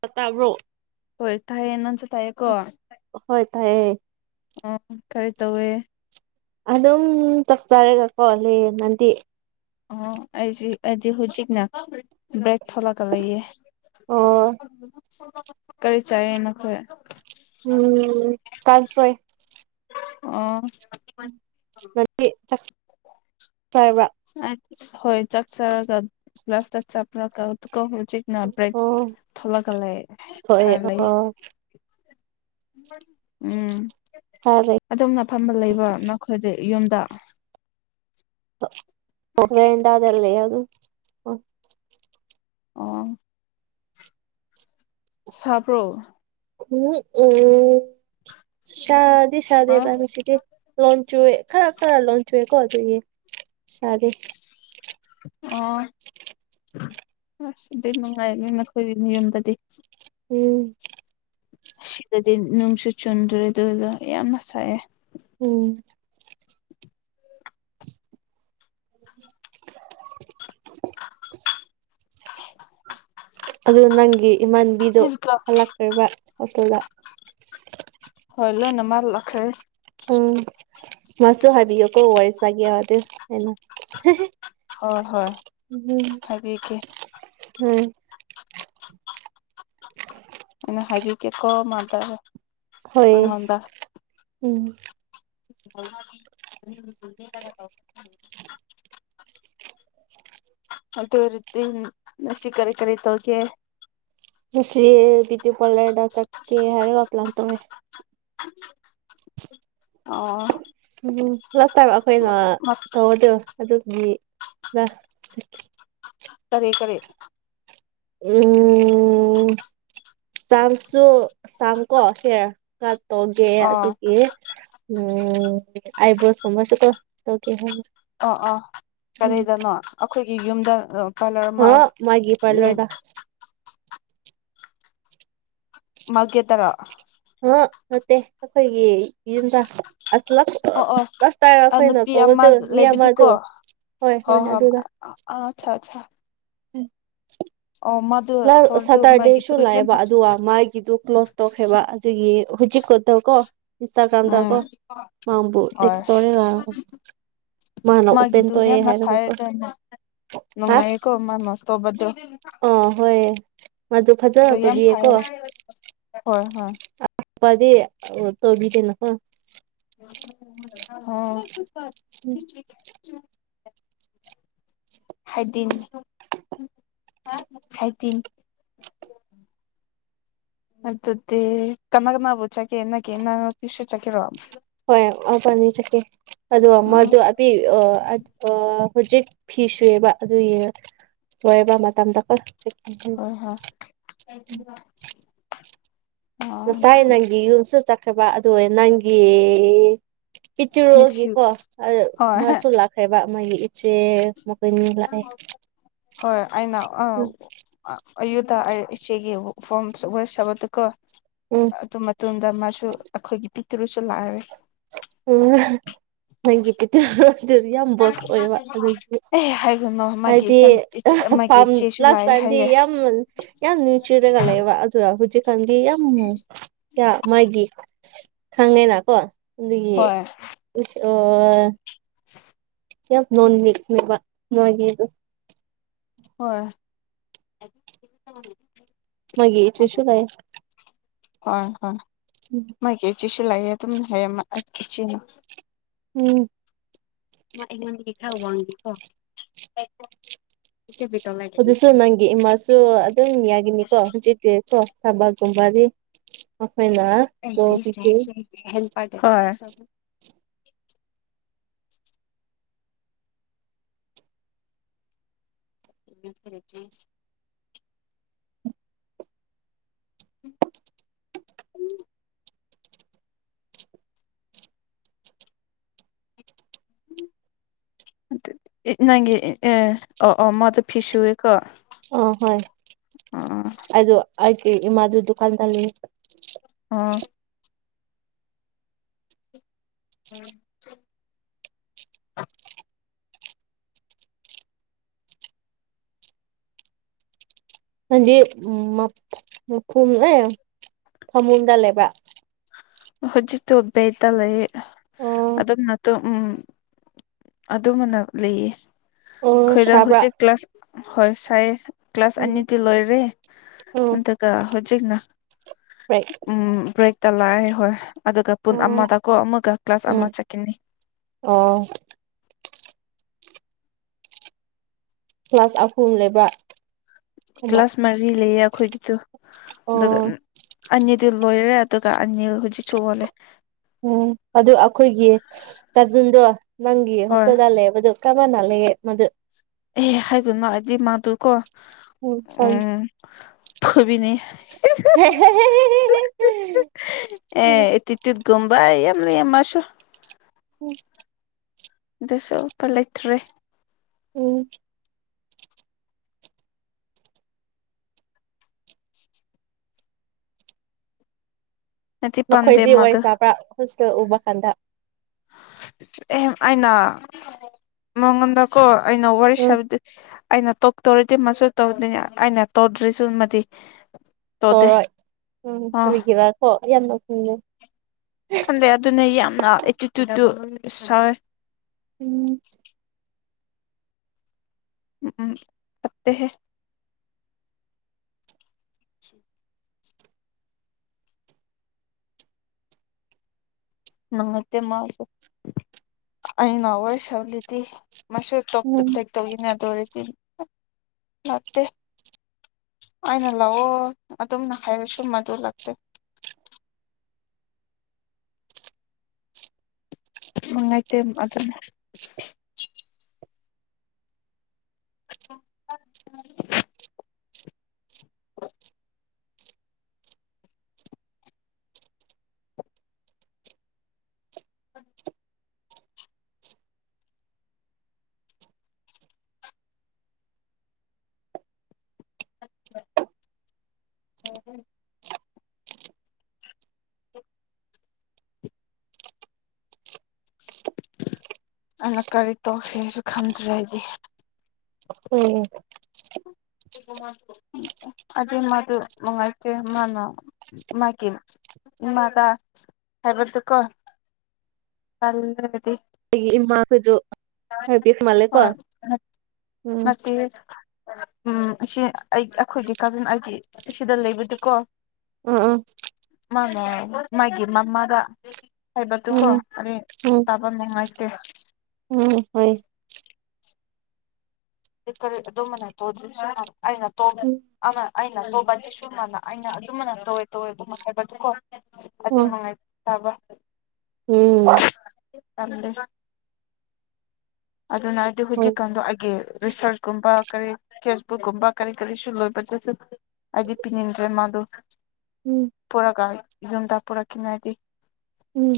ꯇꯥ ꯇꯥꯕ꯭ꯔꯣ ꯍꯣꯏ ꯇꯥꯏꯌꯦ ꯅꯪꯁꯨ ꯇꯥꯏꯌꯦꯀꯣ ꯍꯣꯏ ꯇꯥꯏꯌꯦ ꯑꯣ ꯀꯔꯤ ꯇꯧꯋꯦ ꯑꯗꯨꯝ ꯆꯥꯛꯆꯔꯦꯒꯀꯣ ꯂꯩꯌꯦ ꯅꯪꯗꯤ ꯑꯣ ꯑꯩꯁꯤ ꯑꯩꯗꯤ ꯍꯧꯖꯤꯛꯅ ꯕ꯭ꯔꯦꯛ ꯊꯣꯛꯂꯥꯒ ꯂꯩꯌꯦ ꯑꯣ ꯀꯔꯤ ꯆꯥꯏꯌꯦ ꯅꯈꯣꯏ ꯎꯝ ꯀꯥꯡꯁꯣꯏ ꯑꯣ [unintelligible] ꯆꯥꯛ ꯆꯥꯔꯕ ꯑꯥꯏꯠ ꯍꯣꯏ ꯆꯥꯛ ꯆꯥꯔꯒ ꯂꯥꯁꯇ [unintelligible] ꯍꯧꯖꯤꯛ ꯅ ꯕ꯭ꯔꯦꯛ ꯑꯣ ꯊꯣꯛꯂꯛꯒ ꯂꯩ ꯐꯥ ꯊꯣꯛꯑꯦ ꯂꯩ ꯑꯣ ꯎꯝ ꯆꯥꯔꯦ ꯑꯗꯨꯝꯅ ꯐꯝꯃ ꯂꯩꯕ ꯅꯈꯣꯏꯗꯤ ꯌꯨꯝꯗ ꯕꯦꯔꯟꯗꯥꯗ ꯂꯩꯌꯦ ꯑꯗꯨ ꯑꯣ ꯁꯥꯕ꯭ꯔꯣ ꯍꯨꯝ ꯎꯝ ꯁꯥꯗꯤ ꯑ ꯁꯥꯗꯦꯕ ꯉꯁꯤꯗꯤ ꯂꯣꯟꯆꯨꯏ ꯈꯔ ꯈꯔ ꯂꯣꯟ [unintelligible] ꯑꯣ ꯑꯁ ꯑꯗꯨ ꯅꯨꯡꯉꯥꯏ ꯅꯣꯏ ꯅꯈꯣꯏꯒꯤꯅꯤ ꯌꯨꯝꯗꯗꯤ ꯎꯝ ꯁꯤꯗꯗꯤ ꯅꯨꯡꯁꯨ ꯆꯨꯟꯗ꯭ꯔꯦ ꯑꯗꯨꯗ ꯌꯥꯝꯅ ꯁꯥꯏꯑꯦ ꯎꯝ ꯑꯗꯨ ꯅꯪꯒꯤ ꯏꯃꯥꯟꯕꯤꯗꯨ ꯗꯤꯁ ꯒꯥ ꯍꯜꯂꯛꯈꯔꯤꯕ ꯍꯣꯁꯇꯦꯜꯗ ꯍꯣꯏ ꯂꯣꯏꯅꯃꯛ ꯂꯈ꯭ꯔꯦ ꯎꯝ ꯃꯁꯁꯨ ꯍꯥꯏꯕꯤꯌꯨꯀꯣ ꯋꯥꯔꯤꯔꯁꯥꯒꯤꯍꯥꯏꯕ ꯇꯨ ꯑꯩꯅ ꯍꯣꯏ ꯍꯣꯏ ꯍꯥꯏꯕꯤꯒꯦ ꯎꯝ ꯑꯩꯅ ꯍꯥꯏꯕꯤꯒꯦꯀꯣ ꯃꯥꯗ ꯍꯣꯏ ꯑꯩꯉꯣꯟꯗ ꯎꯝ [unintelligible] ꯍꯧꯇꯨ ꯑꯣꯏꯔꯗꯤ ꯅꯁꯤ ꯀꯔꯤ ꯀꯔꯤ ꯇꯧꯒꯦ ꯉꯁꯤ ꯕꯤꯇꯨ ꯄꯔꯂꯔꯗ ꯆꯛꯀꯦ ꯍꯥꯏꯔꯒ ꯄ꯭ꯂꯥꯟ ꯇꯧꯋꯦ ꯑꯣ ꯎꯝ ꯂꯥꯁ ꯇꯥꯏꯝ ꯑꯩꯈꯣꯏꯅ ꯇꯧꯕꯗꯨ ꯑꯗꯨꯒꯤꯗ ꯇꯔꯤ ꯀꯔꯤ ꯎꯝ ꯆꯝꯁꯨ ꯆꯝ ꯀꯣ ꯍꯦꯔ ꯈꯔ ꯇꯧꯒꯦ ꯑꯣ ꯑꯗꯨꯒꯤ ꯎꯝ ꯑꯥꯏꯕ꯭ꯔꯣꯁ ꯀꯨꯝꯕꯁꯨꯀꯣ ꯇꯧꯒꯦ ꯍꯥꯏꯅ ꯑ ꯑꯥ ꯀꯔꯤꯗꯅꯣ ꯑꯈꯣꯏꯒꯤ ꯌꯨꯝꯗ ꯑꯣ ꯀꯂꯔ ꯑꯃ ꯍꯥ ꯃꯥꯒꯤ ꯄꯥꯔꯂꯔꯗ ꯂꯩꯕ ꯃꯥꯀꯦꯠꯇꯔ ꯍ ꯅꯠꯇꯦ ꯑꯈꯣꯏꯒꯤ ꯌꯨꯝꯗ ꯑꯁ ꯂꯁ ꯑꯣ ꯂꯥꯁꯇꯥꯏꯝ ꯑꯣ ꯑꯈꯣꯏ ꯇꯧꯕꯇꯣ ꯃꯤ ꯑꯃꯇꯨ ꯍꯣ ꯍꯣ ꯑꯆꯥ ꯑꯆꯥ ꯎꯝ ꯑꯣꯃꯠ ꯅꯔ ꯁꯇꯔꯗꯦꯁꯨ ꯂꯥꯛꯑꯦꯕ ꯑꯗꯨꯒ ꯃꯥꯥꯏꯒꯤꯗꯨ ꯀ꯭ꯂꯣꯁ ꯇꯣꯛꯈꯦꯕ ꯑꯗꯨꯒꯤ ꯍꯧꯖꯤꯛꯀꯣꯠꯇꯧ ꯀꯣ ꯎꯝ ꯏꯟꯁꯇꯥꯒ꯭ꯔꯥꯝꯗꯀꯣ ꯃꯥꯝꯕꯨ ꯍꯣꯏ ꯇꯦꯛꯁ ꯇꯧꯔꯦꯕ ꯃꯥꯅ ꯎꯄꯦꯟ ꯃꯥꯒꯤꯗꯨ ꯇꯣꯋꯦ ꯌꯥꯝꯅ ꯍꯥꯏꯔꯒ ꯁꯥꯏ ꯀꯣ ꯅꯨꯡꯉꯥꯏꯌꯦꯀꯣ ꯃꯥꯅ ꯁꯇꯣꯞꯄꯗꯨ ꯑꯥ ꯍꯣꯏ ꯃꯗꯨ ꯑꯗꯣ ꯐꯖꯅ ꯌꯥꯝ ꯇꯧꯕꯤꯌꯦꯀꯣ ꯐꯥꯏ ꯍꯣꯏ ꯍꯣꯏ ꯄꯗꯤ ꯇꯣꯕꯤ ꯀꯩꯅꯣꯀꯣ ꯍꯣ ꯍꯥꯏꯗꯤꯟ ꯍꯥꯏꯗꯤꯟ ꯑꯗꯨꯗꯤ ꯀꯅꯥ ꯀꯅꯥꯅꯕꯨ ꯆꯠꯀꯦ ꯅꯀꯤꯅ ꯄꯤꯁꯨ ꯆꯠꯀꯦꯔꯣ ꯍꯣꯏ ꯑ ꯄꯅꯤ ꯆꯠꯀꯦ ꯑꯗꯣ ꯑꯣ ꯃꯗꯨ ꯄꯤ ꯑ ꯑꯠ ꯑ ꯍꯧꯖꯤꯛ ꯐꯤ ꯁꯨꯋꯦꯕ ꯑꯗꯨꯏ ꯂꯣꯏꯕ ꯃꯇꯝꯗꯀꯣ ꯑ ꯍꯥ ꯉꯁꯥꯏ ꯅꯪꯒꯤ ꯌꯨꯝꯁꯨ ꯆꯠꯈ꯭ꯔꯕ ꯑꯗꯨ ꯅꯪꯒꯤ ꯅꯦꯐ꯭ꯌꯨ ꯄꯤꯛꯇꯔꯨꯒꯤꯀꯣ ꯍꯣꯏ ꯃꯁꯨ ꯂꯥꯛꯈ꯭ꯔꯦꯕ ꯃꯣꯏꯒꯤ ꯁꯦ‌ ꯑꯃꯨꯛ‌ ꯀꯩꯅꯣ ꯂꯥꯛꯑꯦ ꯍꯣꯏ ꯑꯩꯅ ꯑ [unintelligible] ꯎꯝ ꯑꯗꯨ ꯃꯇꯨꯡꯗ ꯃꯥꯁꯨ ꯑꯩꯈꯣꯏꯒꯤ ꯄꯤꯛꯇꯔꯨꯁꯨ ꯂꯥꯛꯑꯦ ꯎꯝ ꯅꯪꯒꯤ ꯄꯤꯛꯇꯔꯨꯁꯨ ꯌꯥꯝ ꯕꯣꯁ ꯑꯣꯏꯕ ꯑꯗꯨꯒꯤ ꯑꯦ ꯍꯥꯏꯒꯨꯅꯣ ꯍꯥꯏꯗꯤꯝ ꯄꯥꯝ ꯂꯥꯁ ꯂꯥꯛꯑꯦ ꯇꯥꯏꯝꯗꯤ ꯍꯥꯏꯌꯦ ꯌꯥꯝ ꯌꯥꯝ ꯅꯪꯡꯁꯤꯔꯒ ꯂꯩꯕ ꯑꯗꯨ ꯍꯧꯖꯤꯛꯀꯥꯟꯗꯤ ꯌꯥꯝ ꯀꯌꯥ ꯃꯥꯒꯤ ꯈꯪꯉꯦꯅ ꯀꯣ ꯑꯗꯨꯒꯤ ꯍꯣꯏ ꯏꯁ ꯑꯣ [inaudible] ‌ꯌꯥꯝ ꯅꯣꯟꯃꯤꯛꯅꯕꯦ ꯅꯣꯏꯗꯤ ꯑꯗꯨꯝ ꯍꯣꯏ [unintelligible] ꯃꯣꯏꯒꯤ ꯏꯆꯦꯁꯨ ꯂꯩ ꯍꯣꯏ ꯍꯣꯏ ꯎꯝ ꯃꯣꯏꯒꯤ ꯏꯆꯦꯁꯨ ꯂꯩꯥꯏꯌꯦ ꯑꯗꯨꯝ ꯍꯥꯌꯦꯛꯃꯛ ꯑꯩꯒꯤ ꯏꯆꯦꯅ ꯎꯝ ꯃꯥ ꯑꯩꯉꯣꯟꯗꯤ ꯈꯔ ꯋꯥꯡꯉꯦꯀꯣ [unintelligible] ꯑꯗꯨꯁꯨ ꯅꯪꯒꯤ ꯏꯃꯥꯁꯨ ꯑꯗꯨꯝ ꯌꯥꯒꯤꯅꯤꯀꯣ ꯍꯧꯖꯤꯛꯇꯤ ꯀꯣ ꯊꯕꯛꯒꯨꯝꯕꯗꯤ ꯃꯈꯣꯏꯅ ꯍꯣꯏ [unintelligible] ꯎꯝ ꯅꯪꯒꯤ ꯑꯦ ꯑ ꯑꯣ ꯑꯣ ꯃꯗꯨ ꯐꯤ ꯁꯨꯑꯦꯀꯣ ꯑꯣ ꯍꯣꯏ ꯑꯣ ꯑꯗꯣ ꯑꯩꯒꯤ ꯏꯃꯥꯗꯨ ꯗꯨꯀꯥꯟꯗ ꯂꯩ ꯑꯥ ꯎꯝ ꯅꯪꯗꯤ ꯃꯈꯨꯝ ꯑꯦ ꯐꯃꯨꯡꯗ ꯂꯩꯕ꯭ꯔꯥ ꯍꯧꯖꯤꯛꯇꯣ ꯕꯦꯇ ꯂꯩꯌꯦ ꯑꯣ ꯑꯗꯨꯝꯅꯠꯇꯨ ꯎꯝ ꯑꯗꯨꯝꯕꯅ ꯂꯩꯌꯦ ꯑꯣ ꯑꯩꯈꯣꯏꯗꯥ‌ ꯁꯥꯕ꯭ꯔꯥ ꯍꯧꯖꯤꯛ ꯀ꯭ꯂꯥꯁ ꯍꯣꯏ ꯁꯥꯏ ꯀ꯭ꯂꯥꯁ ꯎꯝ ꯑꯅꯤꯗꯤ ꯂꯣꯏꯔꯦ ꯎꯝ ꯑꯗꯨꯒ ꯍꯧꯖꯤꯛꯅ ꯕ꯭ꯔꯦꯛ ꯎꯝ ꯕ꯭ꯔꯦꯛꯇ ꯂꯥꯛꯑꯦ ꯍꯣꯏ ꯑꯗꯨꯒ ꯄꯨꯟ ꯑꯣ ꯑꯃꯗꯀꯣ ꯑꯃꯒ ꯀ꯭ꯂꯥꯁ ꯎꯝ ꯑꯃ ꯆꯠꯈꯤꯅꯤ ꯑꯣ ꯀ꯭ꯂꯥꯁ ꯑꯍꯨꯝ ꯂꯩꯕ ꯑꯃ ꯀ꯭ꯂꯥꯁ ꯃꯔꯤ ꯂꯩꯌꯦ ꯑꯩꯈꯣꯏꯒꯤꯗꯨ ꯑꯗꯨꯒ ꯑꯣ ꯑꯅꯤꯗꯨ ꯂꯣꯏꯔꯦ ꯑꯗꯨꯒ ꯑꯅꯤ ꯍꯧꯖꯤꯛꯁꯨ ꯋꯥꯠꯂꯤ ꯎꯝ ꯑꯗꯨ ꯑꯩꯈꯣꯏꯒꯤ ꯀꯥꯖꯤꯟꯗꯣ ꯅꯪꯒꯤ ꯍꯣꯏ ꯍꯣꯁꯇꯦꯜꯗ ꯂꯩꯕꯗꯨ ꯀꯝꯕꯅ ꯂꯩꯒꯦ ꯃꯗꯨ ꯑꯦ ꯍꯥꯏꯒꯨꯅꯣ ꯍꯥꯏꯗꯤ ꯃꯥꯗꯨꯀꯣ ꯎꯝ ꯍꯣꯏ ꯐꯨꯕꯤꯅꯤ [unintelligible] ꯑꯦ ꯇꯤ ꯇꯤꯠ ꯒꯨꯝꯕꯥ ꯌꯥꯝ ꯂꯩꯌꯦ ꯃꯥꯁꯨ ꯎꯝ ꯗꯨꯁꯨ ꯄ ꯂꯩꯇ꯭ꯔꯦ ꯎꯝ ꯅꯠꯇꯦ ꯄꯥꯝꯗꯦ ꯅꯈꯣꯏꯗꯤ ꯋꯥꯔꯤ ꯃꯥꯗꯣ ꯁꯥꯕ꯭ꯔꯥ ꯍꯣꯁꯇꯦꯜ ꯎꯕ ꯀꯥꯟꯗ ꯑꯦ ꯑꯩꯅ ꯃꯉꯣꯟꯗꯀꯣ ꯑꯩꯅ ꯋꯥꯔꯤ ꯎꯝ ꯁꯥꯕꯗꯤ ꯑꯩꯅ ꯇꯣꯛꯇꯣꯔꯤꯗꯤ ꯃꯁꯨ ꯇꯧꯗꯣꯏꯅꯤ ꯑꯩꯅ ꯇꯧꯗ꯭ꯔꯤꯁꯨꯃꯗꯤ ꯇꯧꯔꯣꯏ ꯎꯝ ꯑꯥ ꯀꯔꯤꯒꯤꯔꯥ ꯀꯣ ꯌꯥꯝ ꯅꯣꯛꯅꯤꯡꯉꯦ ꯈꯟꯗꯦ ꯑꯗꯨꯅ ꯌꯥꯝꯅ ꯑꯦꯇꯤꯇ꯭ꯌꯨꯠꯇꯨ ꯁꯥꯎꯋꯦ ꯎꯝ ꯎꯝ ꯐꯠꯇꯦꯍꯦ ꯅꯪ ꯅꯠꯇꯦ ꯃꯥꯎꯁꯨ ꯑꯩꯅ ꯋꯥꯔꯤ ꯁꯥꯕꯗꯗꯤ ꯃꯥꯁꯨ ꯇꯣꯞꯇ ꯎꯝ ꯇꯦꯛꯇꯧꯋꯤꯅ ꯑꯗꯨꯑꯣꯏꯔꯁꯤ ꯌꯥꯇꯦ ꯑꯩꯅ ꯂꯥꯛꯑꯣ ꯑꯗꯨꯝꯅ ꯍꯥꯏꯔꯁꯨ ꯃꯥꯗꯣ ꯂꯥꯛꯇꯦ ꯃꯉꯥꯏꯇꯦꯝ ꯑꯗꯨꯅ [unintelligible] ꯌꯥꯔꯕꯣ ꯑꯅ ꯀꯔꯤ ꯇꯧꯁꯦꯁꯨ ꯈꯟꯗ꯭ꯔꯦ ꯑꯩꯗꯤ ꯎꯝ ꯑꯗꯨ ꯃꯥꯗꯨ ꯅꯨꯡꯉꯥꯏꯇꯦ ꯃꯥꯅ ꯃꯥꯀꯤꯝ ꯏꯃꯥꯗ ꯍꯥꯏꯕꯗꯨꯀꯣ ꯇꯜꯂꯗꯤ ꯑꯩꯒꯤ ꯏꯃꯥꯈꯣꯏꯗꯨ ꯍꯥꯏꯕꯤꯈ ꯃꯥꯜꯂꯦꯀꯣ ꯑꯣꯏ ꯅꯠ ꯎꯝ ꯅꯠꯇꯤꯌꯦ ꯎꯝ ꯑꯁꯤ ꯑꯩ ꯑꯩꯈꯣꯏꯒꯤ ꯀꯥꯖꯤꯟ ꯑꯩꯒꯤ ꯁꯤꯗ ꯂꯩꯕꯗꯨꯀꯣ ꯎꯝ ꯎꯝ ꯃꯥꯅ ꯃꯥꯒꯤ ꯃꯃꯥꯗ ꯍꯥꯏꯕꯗꯨꯀꯣ ꯎꯝ ꯀꯔꯤ ꯎꯝ ꯇꯞ ꯄ ꯅꯨꯡꯉꯥꯏꯇꯦ ꯎꯝ ꯍꯣꯏ ꯂꯤ ꯀꯔꯤ ꯑꯗꯨꯝꯕꯅꯦ ꯇꯣꯗ꯭ꯔꯤꯖꯨ ꯌꯥꯕ ꯑꯩꯅ ꯇꯣꯛꯑꯒꯦ ꯎꯝ ꯑꯃ ꯑꯩꯅ ꯇꯧꯕ ꯁꯨꯃꯥꯏꯅ ꯑꯩꯅ ꯑꯗꯨꯃꯥꯅ ꯇꯧꯋꯦ ꯇꯧꯋꯦ ꯑꯗꯨꯝ ꯍꯥꯏꯕꯗꯨꯀꯣ ꯎꯝ ꯑꯗꯨꯃꯉꯥꯏ ꯇꯥꯕ ꯎꯝ ꯑꯦ ꯇꯝꯗꯦ ꯑꯗꯨꯅ ꯑꯩꯗꯤ ꯍꯣꯏ ꯍꯧꯖꯤꯛꯀꯥꯟꯗꯣ ꯑꯩꯒꯤ ꯔꯤꯁꯔꯁ ꯀꯨꯝꯕ ꯀꯔꯤ ꯐꯦꯁꯕꯨꯛꯀꯨꯝꯕ ꯀꯔꯤ ꯀꯔꯤꯁꯨ ꯂꯣꯏꯕ ꯆꯠ ꯆꯠ ꯑꯩꯗꯤ ꯄꯤꯅꯤꯡꯗ꯭ꯔꯦ ꯃꯥꯗꯨ ꯎꯝ ꯄꯨꯔꯒ ꯌꯨꯝꯗ ꯄꯨꯔꯛꯀꯤꯅꯣ ꯍꯥꯏꯗꯤ ꯎꯝ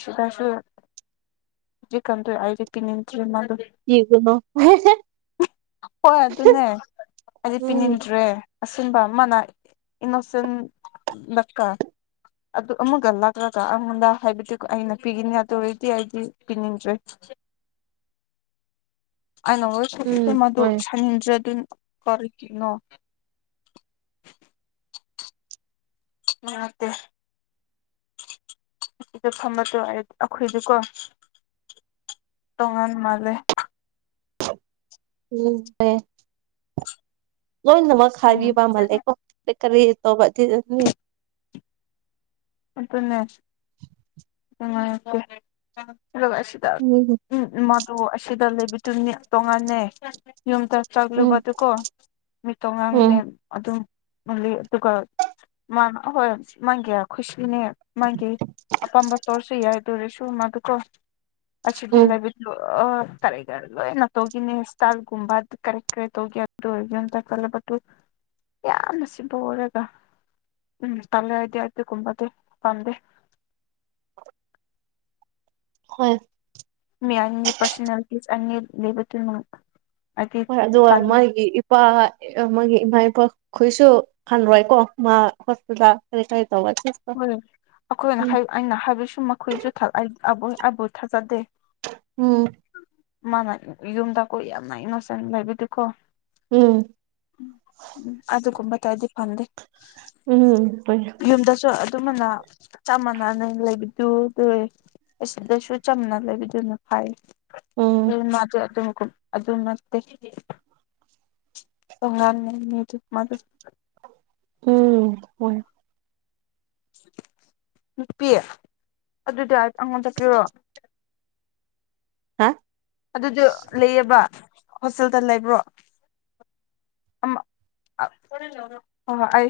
ꯁꯤꯗꯁꯨ ꯍꯨꯖꯤꯛꯀꯥꯟꯗꯣ ꯑꯩꯗꯤ ꯄꯤꯅꯤꯡꯇ꯭ꯔꯤ ꯃꯥꯗꯨ ꯌꯦꯒꯅꯣ ꯍꯣꯏ ꯑꯗꯨꯅꯦ ꯑꯩꯗꯤ ꯎꯝ ꯄꯤꯅꯤꯡꯗ꯭ꯔꯦ ꯑꯁꯤꯟꯕ ꯃꯥꯅ ꯏꯅꯣꯁꯤꯟ ꯗꯀꯥ ꯑꯗꯨ ꯑꯃꯨꯒ ꯂꯥꯛꯂꯒ ꯑꯩꯉꯣꯟꯗ ꯍꯥꯏꯕꯗꯤꯀꯣ ꯑꯩꯅ ꯄꯤꯈꯤꯅꯤ ꯑꯗꯨ ꯑꯣꯏꯔꯗꯤ ꯑꯩꯗꯤ ꯄꯤꯅꯤꯡꯗ꯭ꯔꯦ ꯑꯩꯅ ꯍꯣꯏ ꯎꯝ [unintelligible] ꯍꯣꯏ ꯑꯗꯨꯅ ꯀꯧꯔꯤ ꯀꯅꯣ [inaudible] ꯗ ꯐꯝꯕꯗ ꯑꯩ ꯑꯩꯈꯣꯏꯗꯤꯀꯣ ꯇꯣꯡꯉꯥꯟ ꯃꯥꯜꯂꯦ ꯎꯝꯝꯦ ꯂꯣꯏꯅꯃꯛ ꯎꯝ ꯍꯥꯏꯕꯤꯕ ꯃꯥꯜꯂꯦꯀꯣ ꯀꯔꯤ ꯀꯔꯤ ꯇꯧꯕꯅꯤ ꯑꯗꯨꯅꯦ [unintelligible] ꯁꯤ ꯎꯝ ꯎꯝ ꯃꯗꯨ ꯑꯁꯤꯗ ꯂꯩꯕꯗꯨꯅꯤ ꯇꯣꯡꯉꯥꯟꯅꯦ ꯌꯨꯝꯗ ꯆꯥꯛꯂꯨꯕꯗꯀꯣ ꯎꯝ ꯃꯤꯇꯣꯉꯥꯡꯅꯦ ꯑꯗꯨꯝ ꯃꯥꯂꯤ ꯇꯨꯀ ꯃꯥꯅ ꯑꯍꯣꯏ ꯃꯥꯀꯤ ꯈꯨꯁꯤꯅꯦ ꯃꯥꯒꯤ ꯑꯄꯥꯝꯕ ꯇꯧꯔꯁꯨ ꯌꯥꯏ ꯑꯗꯨ ꯑꯣꯏꯔꯁꯨ ꯃꯥꯗꯨꯀꯣ [unintelligible] ꯑꯥ ꯎꯝ ꯀꯔꯤ ꯀꯔꯤ ꯂꯣꯏꯅ ꯇꯧꯒꯅꯤ ꯁꯇꯜꯒꯨꯝꯕ ꯑꯥ ꯀꯔꯤ ꯀꯔꯤ ꯇꯧꯒꯦ ꯑꯗꯨ [unintelligible] ꯌꯥꯝꯅ ꯁꯤꯕ ꯑꯣꯏꯔꯒ ꯎꯝ ꯇꯜꯂꯦ ꯑꯩꯗꯤ ꯑꯗꯨ ꯀꯨꯝꯕꯗꯤ ꯄꯝꯗꯦ ꯍꯣꯏ ꯃꯤ ꯑꯅꯤ ꯄꯔꯁꯅꯥꯂꯤꯇꯤ ꯑꯅꯤ ꯂꯦꯕ ꯇꯨꯅ ꯍꯣꯏ ꯑꯗꯨꯒ ꯃꯥꯒꯤ ꯏꯄꯥ ꯃꯥꯒꯤ ꯏꯃꯥ ꯏꯄꯥꯈꯣꯏꯁꯨ ꯈꯜꯔꯣꯏꯀꯣ ꯃꯥ ꯍꯣꯁꯄꯤꯇꯥꯜ ꯀꯔꯤ ꯀꯔꯤ ꯇꯧꯕꯁꯤ ꯍꯣꯏ ꯑꯩꯈꯣꯏꯅ ꯑꯩꯅ ꯍꯥꯏꯕꯁꯨ ꯃꯈꯣꯏꯁꯨ ꯑꯩ ꯑꯩꯕꯨ ꯊꯥꯖꯗꯦ ꯎꯝ ꯃꯥꯅ ꯌꯨꯝꯗ ꯀꯣ ꯌꯥꯝꯅ ꯏꯅꯣꯁꯦꯟ ꯂꯩꯕꯗꯤꯀꯣ ꯎꯝ ꯎꯝ ꯑꯗꯨꯒꯨꯝꯕ ꯇꯔꯗꯤ ꯐꯪꯗꯦ ꯎꯝ ꯌꯨꯝꯗꯁꯨ ꯑꯗꯨꯃꯥꯏꯅ ꯆꯞ ꯃꯥꯟꯅꯅ ꯂꯩꯕꯗꯨ ꯑꯗꯨ ꯑꯁꯤꯗꯁꯨ ꯆꯝꯅ ꯂꯩꯕꯤꯗꯨꯅ ꯐꯩ ꯎꯝ ꯑꯗꯨ ꯃꯥꯗꯤ ꯑꯗꯨꯝ [unintelligible] ꯎꯝ ꯍꯣꯏ ꯅꯨꯄꯤ ꯑꯗꯨꯗꯤ ꯑꯩꯉꯣꯟꯗ ꯄꯤꯔꯣ ꯍꯥ ꯑꯗꯨꯗꯤ ꯂꯩꯌꯦꯕ ꯍꯣꯁꯇꯦꯜꯗ ꯂꯩꯕ꯭ꯔꯣ ꯑꯃ ꯑꯥ ꯍꯣ ꯍꯣ ꯑꯩ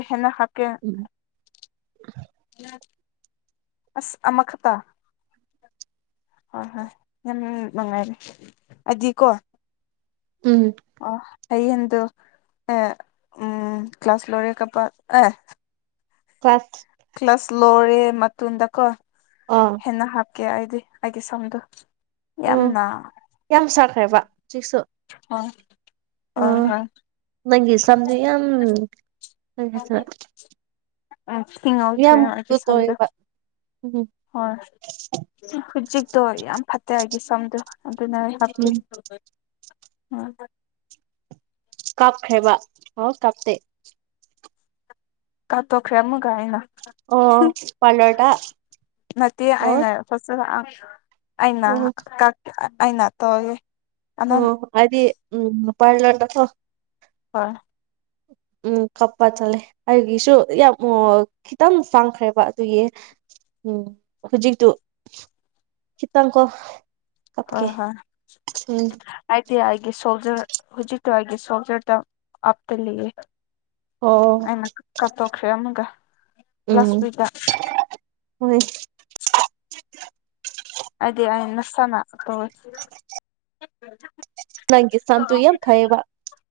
[unintelligible] ꯍꯦꯅ ꯍꯣꯏ ꯀꯦ ꯎꯝ ꯑꯁ ꯑꯃꯈꯇꯥ ꯍꯣꯏ ꯍꯣꯏ ꯌꯥꯝ ꯅꯨꯡꯉꯥꯏꯔꯦ ꯑꯩꯗꯤꯀꯣ ꯎꯝ ꯑꯥ ꯍꯌꯦꯟꯗꯨ ꯑꯥ ꯎꯝ ꯀ꯭ꯂ꯭ꯂꯥꯁ ꯂꯣꯔꯛꯀꯄ ꯑꯦ ꯐꯁ ꯀ꯭ꯂ꯭ꯂꯁ ꯂꯣꯔꯦ ꯃꯇꯨꯟꯗꯀꯣ ꯑꯥ ꯍꯦꯟꯅ ꯍꯥꯞꯀꯦ ꯑꯩꯗꯤ ꯑꯩꯒꯤ ꯁꯝꯗꯣ ꯎꯝ ꯌꯥꯝꯅ ꯌꯥꯝ ꯁꯥꯈ꯭ꯔꯦꯕ ꯍꯧꯖꯤꯛꯁꯨ ꯍꯣꯏ ꯍꯣꯏ ꯑꯣ ꯍꯣꯏ ꯅꯪꯒꯤ ꯁꯝꯗꯨ ꯌꯥꯝ [unintelligible] ꯌꯥꯝ ꯊꯤꯉꯧꯈꯔꯦ ꯑꯩꯒꯤ ꯒꯨꯗ ꯁꯝꯗꯣ ꯑꯣꯏꯌꯦꯕ ꯎꯝ ꯍꯣꯏ ꯍꯧꯖꯤꯛꯇꯣ ꯌꯥꯝ ꯐꯠꯇꯦ ꯑꯩꯒꯤ ꯁꯝꯗꯣ ꯑꯗꯨꯅ ꯍꯥꯞꯄꯤ ꯎꯝ ꯑꯥꯡꯕꯠ ꯀꯥꯞꯈ꯭ꯔꯦꯕ ꯍꯥꯎ ꯀꯥꯞꯇꯦ ꯀꯥꯞꯇꯣꯛꯈ꯭ꯔꯦ ꯑꯃꯨꯛꯀ ꯑꯩꯅ ꯑꯣ ꯄꯥꯂꯔꯗ ꯑꯣꯔ ꯐꯠꯆꯔꯑꯥꯛ ꯑꯩꯅ ꯎꯝ ꯀꯛ ꯑꯩꯅ ꯇꯧꯒꯦ ꯑꯃꯝ ꯎꯝ ꯍꯥꯏꯗꯤ ꯎꯝ ꯄꯥꯔꯂꯔ ꯗꯈꯣ ꯍꯣꯏ ꯎꯝ ꯀꯞꯄ ꯆꯠꯂꯦ ꯑꯩꯒꯤꯁꯨ ꯌꯥꯝ ꯎꯋꯥ ꯈꯤꯇꯪ ꯆꯪꯈ꯭ꯔꯦꯕ ꯑꯗꯨꯒꯤ ꯎꯝ ꯍꯧꯖꯤꯛꯇꯨ ꯈꯤꯇꯪꯀꯣ ꯍꯣ ꯀꯞꯀꯦ ꯍꯣꯏ ꯎꯝ ꯑꯥꯏꯇꯤ ꯑꯥꯏꯒꯤ ꯁꯣꯜꯖꯔ ꯍꯧꯖꯤꯛꯇꯣ ꯑꯩꯒꯤ ꯁꯣꯜꯖꯔꯗ ꯑꯞꯇ ꯂꯩꯌꯦ ꯑꯣ ꯑꯩꯅ ꯀꯥꯞꯇꯣꯛꯈ꯭ꯔꯦ ꯑꯃꯨꯛꯒ ꯂꯥꯁ ꯋꯤꯛꯗ ꯍꯨꯏ ꯑꯥꯏꯗꯤ ꯑꯥꯏ ꯅꯁꯥꯅ ꯇꯧꯋꯣꯏ ꯅꯪꯒꯤ ꯁꯝꯇꯨ ꯌꯥꯝ ꯐꯩꯌꯦꯕ